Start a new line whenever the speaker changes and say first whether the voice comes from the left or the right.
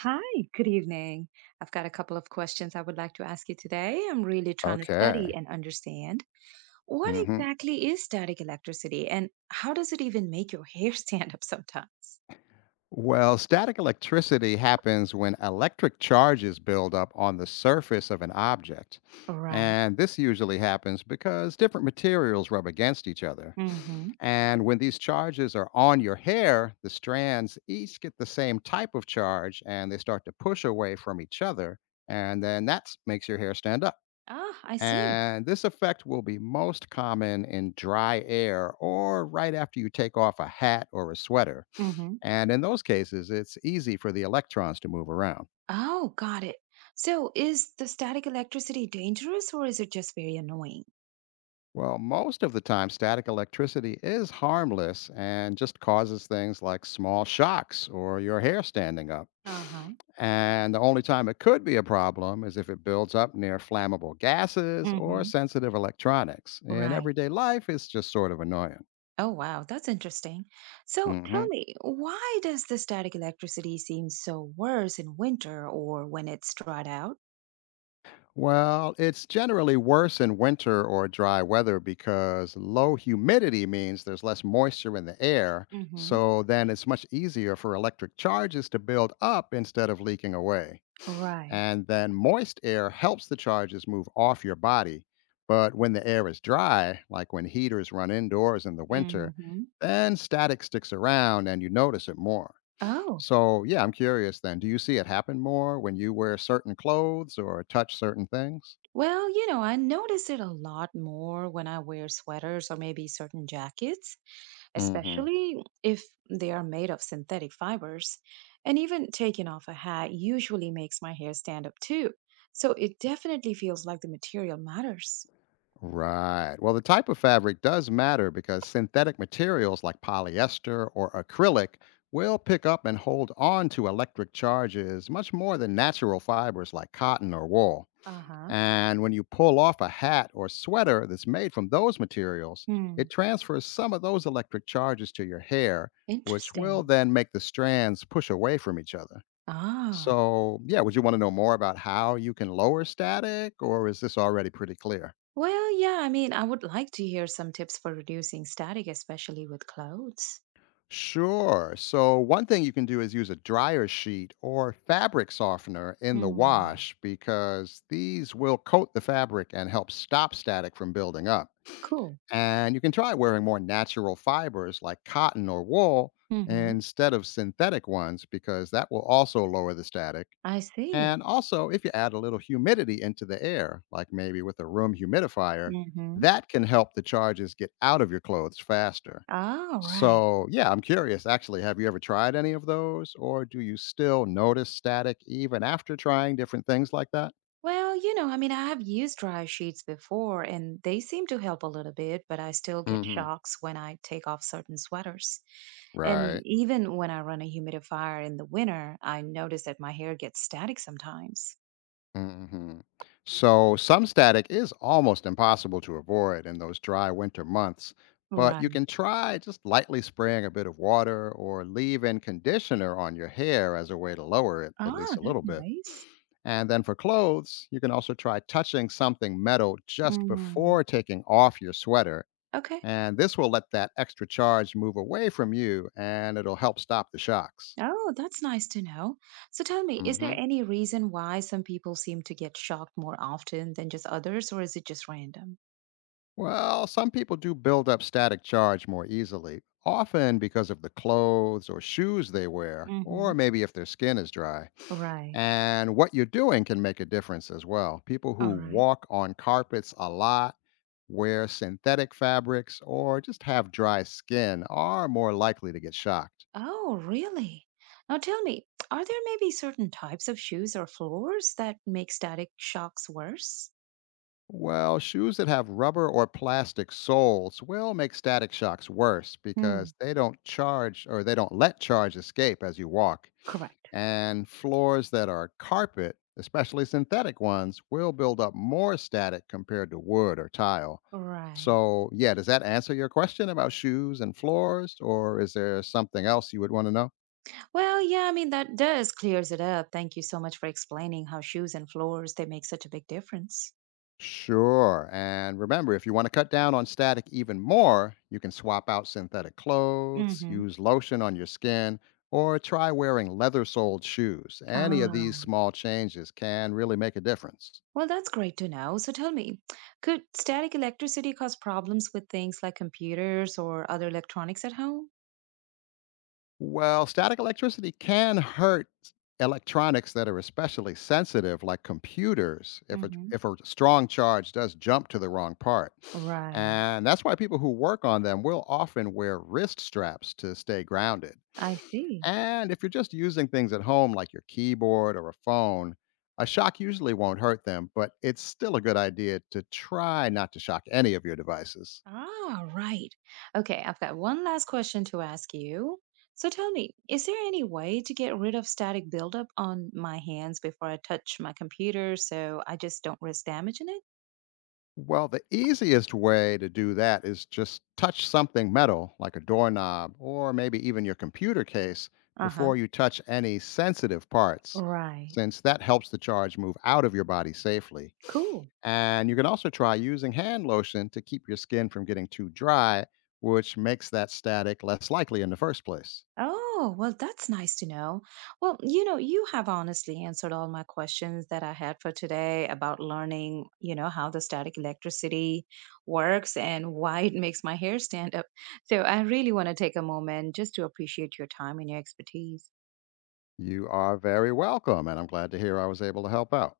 right: Hi, good evening. I've got a couple of questions I would like to ask you today. I'm really trying to study
left: Okay.
right: and understand what
left: hmm
right: exactly is static electricity and how does it even make your hair stand up sometimes?
left: Well, static electricity happens when electric charges build up on the surface of an object.
right: Right.
left: And this usually happens because different materials rub against each other.
right: Mm-hmm.
left: And when these charges are on your hair, the strands each get the same type of charge and they start to push away from each other. And then that makes your hair stand up.
right: Ah, I see.
left: And this effect will be most common in dry air or right after you take off a hat or a sweater.
right: Mm-hmm.
left: And in those cases, it's easy for the electrons to move around.
right: Oh, got it. So is the static electricity dangerous or is it just very annoying?
left: Well, most of the time, static electricity is harmless and just causes things like small shocks or your hair standing up.
right: Uh-huh.
left: And the only time it could be a problem is if it builds up near flammable gases or
right: Mm-hmm.
left: sensitive electronics. In
right: Right.
left: everyday life, it's just sort of annoying.
right: Oh, wow. That's interesting. So
left: hmm
right: tell me, why does the static electricity seem so worse in winter or when it's dried out?
left: Well, it's generally worse in winter or dry weather because low humidity means there's less moisture in the air.
right: Hmm.
left: So then it's much easier for electric charges to build up instead of leaking away.
right: Right.
left: And then moist air helps the charges move off your body. But when the air is dry, like when heaters run indoors in the winter,
right: Hmm.
left: then static sticks around and you notice it more.
right: Oh,
left: So, yeah, I'm curious then. Do you see it happen more when you wear certain clothes or touch certain things?
right: I notice it a lot more when I wear sweaters or maybe certain jackets,
left: Hmm.
right: especially if they are made of synthetic fibers. And even taking off a hat usually makes my hair stand up too. So it definitely feels like the material matters.
left: Right. Well, the type of fabric does matter because synthetic materials like polyester or acrylic will pick up and hold on to electric charges much more than natural fibers like cotton or wool.
right: Uh huh.
left: And when you pull off a hat or sweater that's made from those materials, it transfers some of those electric charges to your hair, which will
right: Interesting.
left: then make the strands push away from each other.
right: Ah,
left: So, yeah, would you want to know more about how you can lower static, or is this already pretty clear?
right: well, yeah, I mean, I would like to hear some tips for reducing static, especially with clothes.
left: Sure. So, one thing you can do is use a dryer sheet or fabric softener in the
right: Hmm.
left: wash because these will coat the fabric and help stop static from building up.
right: Cool.
left: And you can try wearing more natural fibers like cotton or wool
right: Mm-hmm.
left: instead of synthetic ones because that will also lower the static.
right: I see.
left: And also, if you add a little humidity into the air, like maybe with a room humidifier,
right: Mm-hmm.
left: that can help the charges get out of your clothes faster.
right: Oh, right.
left: So, yeah, I'm curious actually, have you ever tried any of those or do you still notice static even after trying different things like that?
right: Well, I mean, I have used dryer sheets before and they seem to help a little bit, but I still get
left: Hmm.
right: shocks when I take off certain sweaters. And
left: Right.
right: even when I run a humidifier in the winter, I notice that my hair gets static sometimes.
left: hmm So, some static is almost impossible to avoid in those dry winter months, but you
right: Right.
left: can try just lightly spraying a bit of water or leave in conditioner on your hair as a way to lower it at
right: Ah,
left: least a
right: that's
left: little bit.
right: nice.
left: And then for clothes, you can also try touching something metal just
right: Mm,
left: before taking off your sweater.
right: okay.
left: And this will let that extra charge move away from you and it'll help stop the shocks.
right: Oh, that's nice to know. So tell me, is there any reason why some people seem to get shocked more often than just others, or is it just random?
left: Well, some people do build up static charge more easily, often because of the clothes or shoes they wear, or
right: Hmm.
left: maybe if their skin is dry.
right: Right.
left: And what you're doing can make a difference as well. People
right: All
left: who
right: right.
left: walk on carpets a lot, wear synthetic fabrics, or just have dry skin are more likely to get shocked.
right: Oh, really? Now tell me, are there maybe certain types of shoes or floors that make static shocks worse?
left: Well, shoes that have rubber or plastic soles will make static shocks worse
right: Hmm,
left: because they don't charge or they don't let charge escape as you walk.
right: correct.
left: And floors that are carpet, especially synthetic ones, will build up more static compared to wood or tile.
right: Right.
left: So, yeah, does that answer your question about shoes and floors, or is there something else you would want to know?
right: Well, yeah, I mean that does clears it up. Thank you so much for explaining how shoes and floors they make such a big difference.
left: Sure. And remember, if you want to cut down on static even more, you can swap out synthetic clothes,
right: Hmm.
left: use lotion on your skin, or try wearing leather soled shoes. Any of these
right: Ah.
left: small changes can really make a difference.
right: Well, that's great to know. So tell me, could static electricity cause problems with things like computers or other electronics at home?
left: Well, static electricity can hurt electronics that are especially sensitive, like computers, if a,
right: Hmm.
left: if a strong charge does jump to the wrong part.
right: Right.
left: And that's why people who work on them will often wear wrist straps to stay grounded.
right: I see.
left: And if you're just using things at home, like your keyboard or a phone, a shock usually won't hurt them, but it's still a good idea to try not to shock any of your devices.
right: Ah, right. Okay, I've got one last question to ask you. So tell me, is there any way to get rid of static buildup on my hands before I touch my computer so I just don't risk damaging it?
left: Well, the easiest way to do that is just touch something metal, like a doorknob or maybe even your computer case,
right: Uh
left: before
right: huh.
left: you touch any sensitive parts,
right: Right.
left: since that helps the charge move out of your body safely.
right: Cool.
left: And you can also try using hand lotion to keep your skin from getting too dry, which makes that static less likely in the first place.
right: Oh, well, that's nice to know. Well, you have honestly answered all my questions that I had for today about learning, how the static electricity works and why it makes my hair stand up. So I really want to take a moment just to appreciate your time and your expertise.
left: You are very welcome, and I'm glad to hear I was able to help out.